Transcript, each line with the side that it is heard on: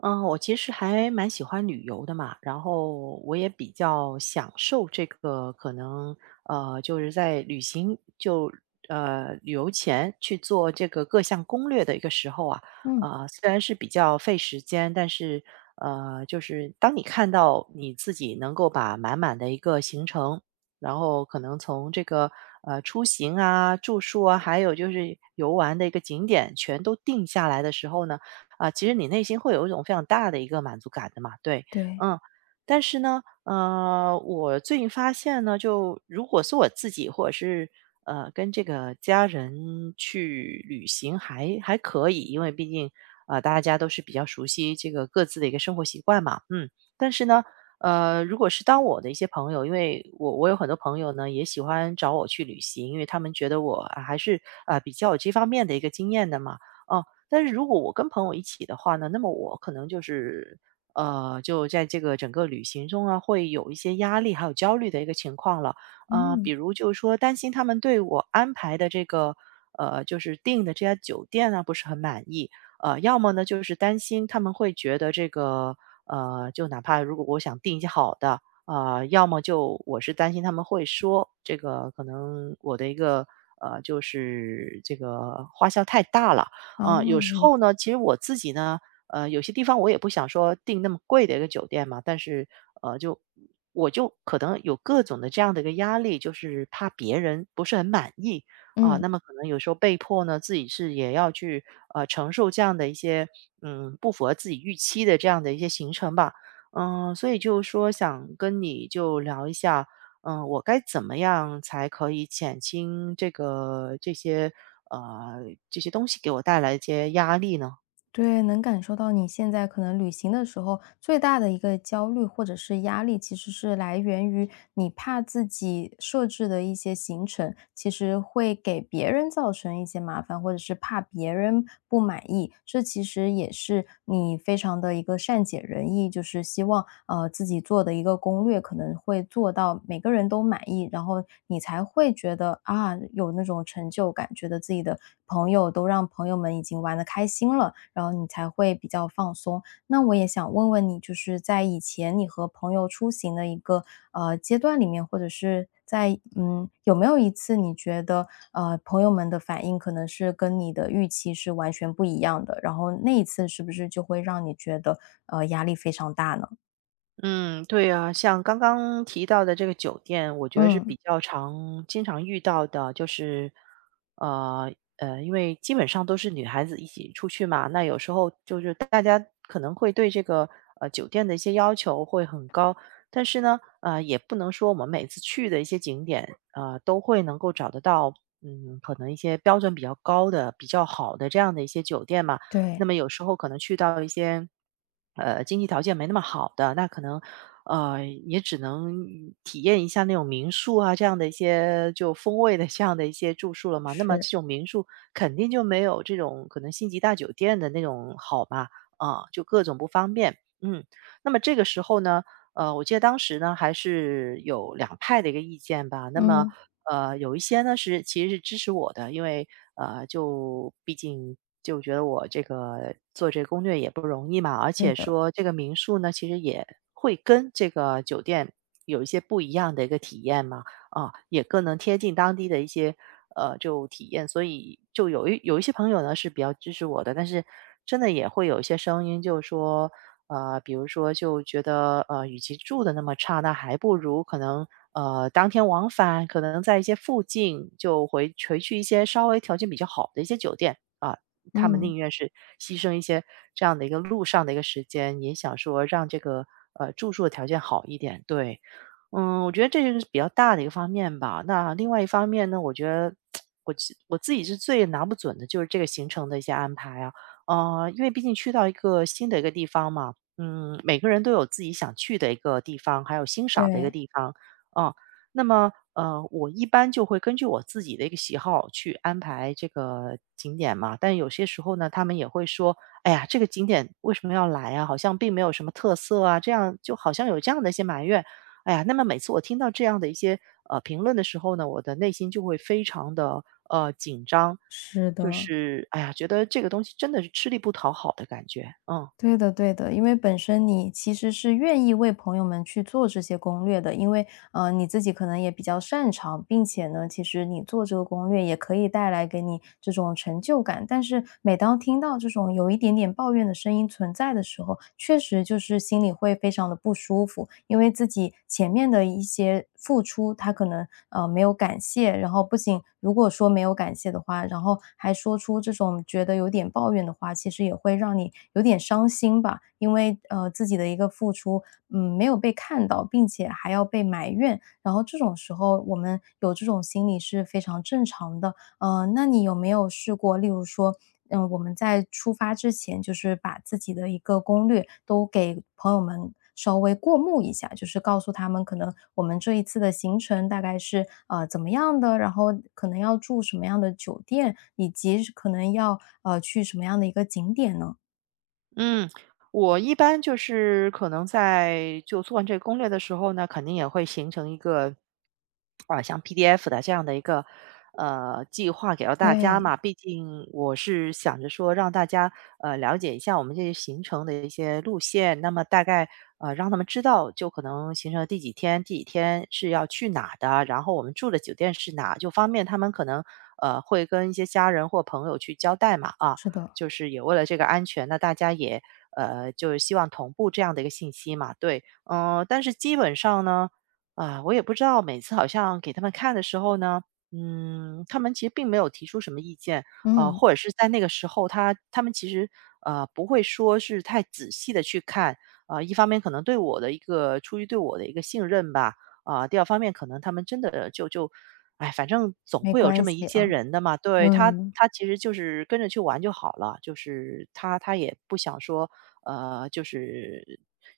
right: 嗯，我其实还蛮喜欢旅游的嘛，然后我也比较享受这个可能，就是在旅行就旅游前去做这个各项攻略的一个时候啊。
left: 嗯，
right: 虽然是比较费时间，但是就是当你看到你自己能够把满满的一个行程，然后可能从这个出行啊、住宿啊，还有就是游玩的一个景点全都定下来的时候呢。啊，其实你内心会有一种非常大的一个满足感的嘛，对，
left: 对，
right: 嗯。但是呢，我最近发现呢，就如果是我自己或者是跟这个家人去旅行还可以，因为毕竟啊、大家都是比较熟悉这个各自的一个生活习惯嘛，嗯。但是呢，如果是当我的一些朋友，因为我有很多朋友呢也喜欢找我去旅行，因为他们觉得我啊还是啊、比较有这方面的一个经验的嘛，哦。但是如果我跟朋友一起的话呢，那么我可能就是，就在这个整个旅行中啊，会有一些压力还有焦虑的一个情况了。比
left: 嗯，
right: 如就是说担心他们对我安排的这个，就是订的这家酒店啊，不是很满意。要么呢就是担心他们会觉得这个，就哪怕如果我想订一些好的，啊、要么就我是担心他们会说这个可能我的一个就是这个花销太大了。
left: 哦，
right: 嗯，有时
left: 理
right: 候
left: 解，
right: 呢，其实我自己呢，有些地方我也不想说订那么贵的一个酒店嘛，但是呃，就我就可能有各种的这样的一个压力，就是怕别人不是很满意。啊、
left: 嗯。
right: 那么可能有时候被迫呢，自己是也要去承受这样的一些不符合自己预期的这样的一些行程吧。嗯、所以就说想跟你就聊一下，嗯、我该怎么样才可以减轻这个这些这些东西给我带来一些压力呢？
left: 对，能感受到你现在可能旅行的时候最大的一个焦虑或者是压力，其实是来源于你怕自己设置的一些行程，其实会给别人造成一些麻烦，或者是怕别人不满意。这其实也是你非常的一个善解人意，就是希望自己做的一个攻略可能会做到每个人都满意，然后你才会觉得啊有那种成就感，觉得自己的朋友，都让朋友们已经玩的开心了，然后你才会比较放松。那我也想问问你，就是在以前你和朋友出行的一个阶段里面，或者是在嗯有没有一次你觉得朋友们的反应可能是跟你的预期是完全不一样的，然后那一次是不是就会让你觉得压力非常大呢？
right: 嗯，对啊，像刚刚提到的这个酒店，我觉得是比
left: 嗯，
right: 较常经常遇到的，就是，呃因为基本上都是女孩子一起出去嘛，那有时候就是大家可能会对这个酒店的一些要求会很高。但是呢，呃，也不能说我们每次去的一些景点，呃，都会能够找得到，嗯，可能一些标准比较高的、比较好的这样的一些酒店嘛。那
left: 对，
right: 么有时候可能去到一些，经济条件没那么好的，那可能，也只能体验一下那种民宿啊，这样的一些就风味的这样的一些住宿了嘛。那么这
left: 是，
right: 种民宿肯定就没有这种可能星级大酒店的那种好吧？啊，就各种不方便。嗯，那么这个时候呢，我记得当时呢还是有两派的一个意见吧。那么
left: 嗯，
right: 有一些呢是其实是支持我的，因为就毕竟就觉得我这个做这攻略也不容易嘛，而
left: 对
right: 且
left: 的，
right: 说这个民宿呢，其实也会跟这个酒店有一些不一样的一个体验嘛，啊，也更能贴近当地的一些就体验，所以就有一些朋友呢是比较支持我的，但是真的也会有一些声音，就是说比如说就觉得，呃，与其住的那么差，那还不如可能，当天往返，可能在一些附近就回去一些稍微条件比较好的一些酒店啊，他们
left: 嗯，
right: 宁愿是牺牲一些这样的一个路上的一个时间，也想说让这个住宿的条件好一点。对，嗯，我觉得这就是比较大的一个方面吧。那另外一方面呢，我觉得 我自己是最拿不准的，就是这个行程的一些安排啊。因为毕竟去到一个新的一个地方嘛，嗯，每个人都有自己想去的一个地方，还有欣赏的一个
left: 对，
right: 地方，啊，那么我一般就会根据我自己的一个喜好去安排这个景点嘛。但有些时候呢，他们也会说："哎呀，这个景点为什么要来啊？好像并没有什么特色啊。"这样就好像有这样的一些埋怨。哎呀，那么每次我听到这样的一些评论的时候呢，我的内心就会非常的紧张，
left: 是
right: 就
left: 的。
right: 是哎呀，觉得这个东西真的是吃力不讨好的感觉，嗯。
left: 对的，对的，因为本身你其实是愿意为朋友们去做这些攻略的，因为你自己可能也比较擅长，并且呢，其实你做这个攻略也可以带来给你这种成就感。但是每当听到这种有一点点抱怨的声音存在的时候，确实时就是心里会非常的不舒服，因为自己前面的一些付出，他可能没有感谢，然后不仅如果说没有感谢的话，然后还说出这种觉得有点抱怨的话，其实也会让你有点伤心吧，因为自己的一个付出，嗯没有被看到，并且还要被埋怨，然后这种时候我们有这种心理是非常正常的，那你有没有试过，例如说，嗯，我们在出发之前，就是把自己的一个攻略都给朋友们稍微过目一下，就是告诉他们可能我们这一次的行程大概是怎么样的，然后可能要住什么样的酒店，以及是可能要去什么样的一个景点呢？
right: 嗯，我一般就是可能在就做完这个攻略的时候呢，肯定也会形成一个啊，像 PDF 的这样的一个计划给到大家
left: 对，
right: 嘛。毕竟我是想着说让大家了解一下我们这些行程的一些路线，那么大概让他们知道，就可能行程的第几天、第几天是要去哪的，然后我们住的酒店是哪，就方便他们可能会跟一些家人或朋友去交代嘛啊。
left: 是的，
right: 就是也为了这个安全，那大家也就是希望同步这样的一个信息嘛，对。嗯，但是基本上呢，啊，我也不知道每次好像给他们看的时候呢，嗯，他们其实并没有提出什么意见，
left: 嗯，
right: 或者是在那个时候他们其实，不会说是太仔细的去看。一方面可能对我的一个出于对我的一个信任吧，啊，第二方面可能他们真的就,哎，反正总
left: 没
right: 会有这
left: 关
right: 么一
left: 系
right: 些
left: 啊，
right: 人的嘛，对，他
left: 嗯，
right: 他其实就是跟着去玩就好了，就是他也不想说，呃，就是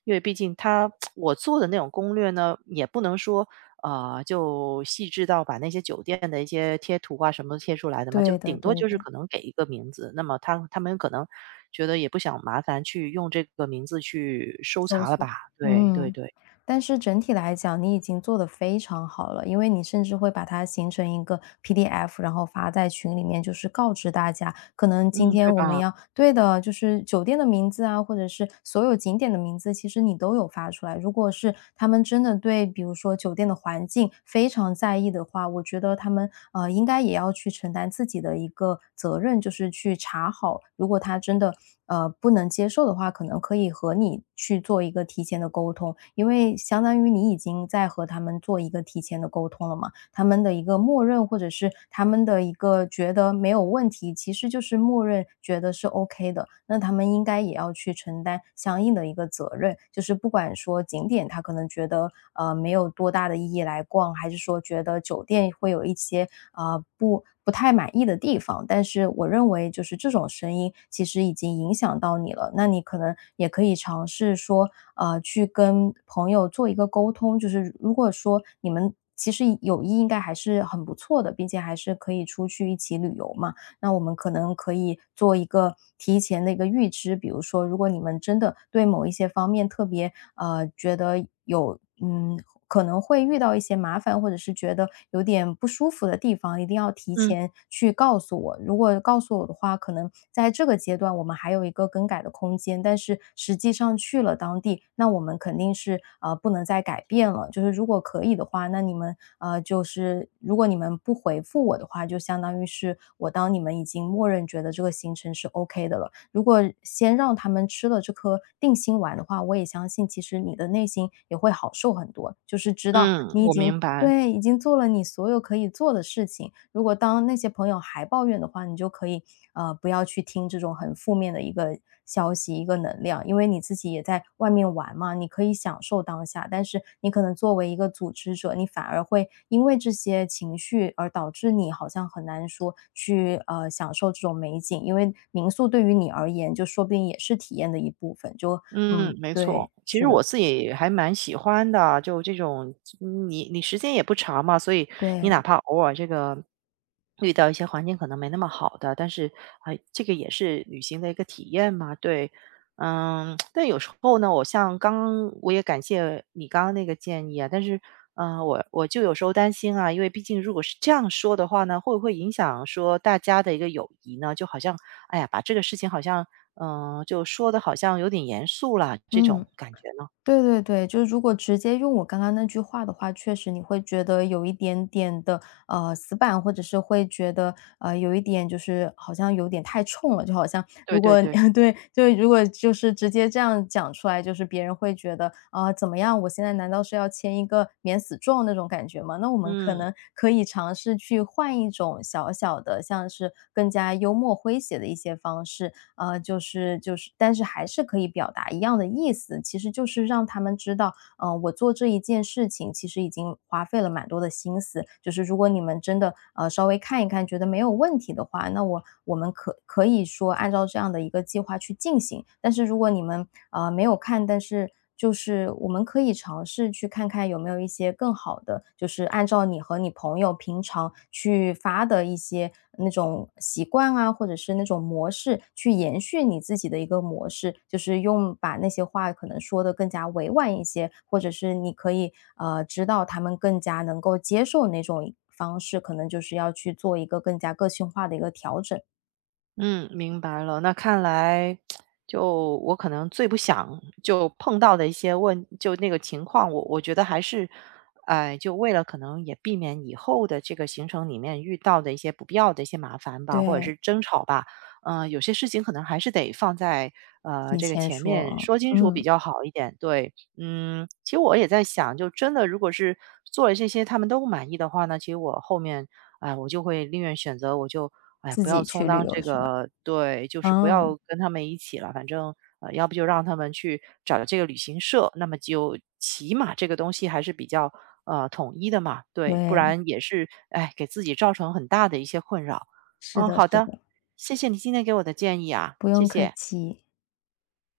right: 因为毕竟他 我做的那种攻略呢，也不能说。啊、就细致到把那些酒店的一些贴图啊什么贴出来的嘛，就
left: 对的，
right: 顶多
left: 对
right: 就是
left: 的。
right: 可能给一个名字，那么他们可能觉得也不想麻烦去用这个名字去搜
left: 搜
right: 查了吧？
left: 索，
right: 对对
left: 嗯，
right: 对，
left: 但是整体来讲，你已经做得非常好了，因为你甚至会把它形成一个 PDF，然后发在群里面，就是告知大家，可能今
right: 嗯，对
left: 天我们
right: 吧？
left: 要对的，就是酒店的名字啊，或者是所有景点的名字，其实你都有发出来。如果是他们真的对，比如说酒店的环境非常在意的话，我觉得他们应该也要去承担自己的一个责任，就是去查好，如果他真的不能接受的话，可能可以和你去做一个提前的沟通，因为相当于你已经在和他们做一个提前的沟通了嘛，他们的一个默认或者是他们的一个觉得没有问题，其实就是默认觉得是 OK 的，那他们应该也要去承担相应的一个责任，就是不管说景点他可能觉得没有多大的意义来逛，还是说觉得酒店会有一些不太满意的地方，但是我认为就是这种声音其实已经影响到你了，那你可能也可以尝试说，去跟朋友做一个沟通，就是如果说你们其实友谊应该还是很不错的，并且还是可以出去一起旅游嘛。那我们可能可以做一个提前的一个预知。比如说，如果你们真的对某一些方面特别觉得有嗯可能会遇到一些麻烦，或者是觉得有点不舒服的地方，一定要提
right: 嗯。
left: 前去告诉我。如果告诉我的话，可能在这个阶段我们还有一个更改的空间，但是实际上去了当地，那我们肯定是不能再改变了。就是如果可以的话，那你们就是如果你们不回复我的话，就相当于是我当你们已经默认觉得这个行程是 OK 的了。如果先让他们吃了这颗定心丸的话，我也相信其实你的内心也会好受很多，就是知道
right: 嗯，
left: 你已
right: 我
left: 经
right: 明白。
left: 对，已经做了你所有可以做的事情。如果当那些朋友还抱怨的话，你就可以不要去听这种很负面的一个消息、一个能量，因为你自己也在外面玩嘛，你可以享受当下。但是你可能作为一个组织者，你反而会因为这些情绪而导致你好像很难说去享受这种美景，因为民宿对于你而言，就说不定也是体验的一部分。就
right: 嗯，
left: 嗯，
right: 没错。
left: 对，
right: 其
left: 是
right: 实我
left: 的，
right: 自己还蛮喜欢的，就这种嗯你时间也不长嘛，所以你
left: 对，
right: 哪怕偶尔这个遇到一些环境可能没那么好的，但是哎，这个也是旅行的一个体验嘛，对。嗯，但有时候呢，我像刚我也感谢你刚刚那个建议啊，但是，嗯，我就有时候担心啊，因为毕竟如果是这样说的话呢，会不会影响说大家的一个友谊呢？就好像，哎呀，把这个事情好像就说的好像有点严肃了，这
left: 嗯。
right: 种感觉呢？
left: 对对对，就是如果直接用我刚刚那句话的话，确实你会觉得有一点点的死板，或者是会觉得有一点就是好像有点太冲了，就好像
right: 对
left: 如
right: 对
left: 果
right: 对。
left: 对，就如果就是直接这样讲出来，就是别人会觉得啊、怎么样？我现在难道是要签一个免死状那种感觉吗？那我们可
right: 嗯。
left: 能可以尝试去换一种小小的，像是更加幽默诙谐的一些方式，就是但是还是可以表达一样的意思。其实就是让他们知道，我做这一件事情其实已经花费了蛮多的心思，就是如果你们真的，稍微看一看，觉得没有问题的话，那我们可以说按照这样的一个计划去进行。但是如果你们，没有看，但是就是我们可以尝试去看看有没有一些更好的，就是按照你和你朋友平常去发的一些那种习惯啊，或者是那种模式，去延续你自己的一个模式，就是用把那些话可能说的更加委婉一些，或者是你可以知道他们更加能够接受哪种方式，可能就是要去做一个更加个性化的一个调整。
right: 嗯，明白了。那看来，就我可能最不想就碰到的一些问，就那个情况，我觉得还是，哎、就为了可能也避免以后的这个行程里面遇到的一些不必要的一些麻烦吧，或者是
left: 对，
right: 争吵吧，嗯、有些事情可能还是得放在
left: 提
right: 这个
left: 前
right: 前面
left: 说，
right: 说清楚比
left: 嗯，
right: 较好一点。对，嗯，其实我也在想，就真的如果是做了这些他们都不满意的话呢，其实我后面哎，我就会宁愿选择我就，哎，
left: 自
right: 不要
left: 己
right: 充
left: 去旅
right: 当
left: 游
right: 这
left: 是吧？
right: 个对，就是不要
left: 嗯，
right: 跟他们一起了，反正，要不就让他们去找这个旅行社，那么就起码这个东西还是比较，统一的嘛，对，不
left: 对，
right: 然也是，哎，给自己造成很大的一些困扰。
left: 是
right: 嗯，
left: 的，
right: 好
left: 是
right: 的，
left: 的，
right: 谢谢你今天给我的建议啊，
left: 不
right: 谢
left: 用客
right: 谢。
left: 气。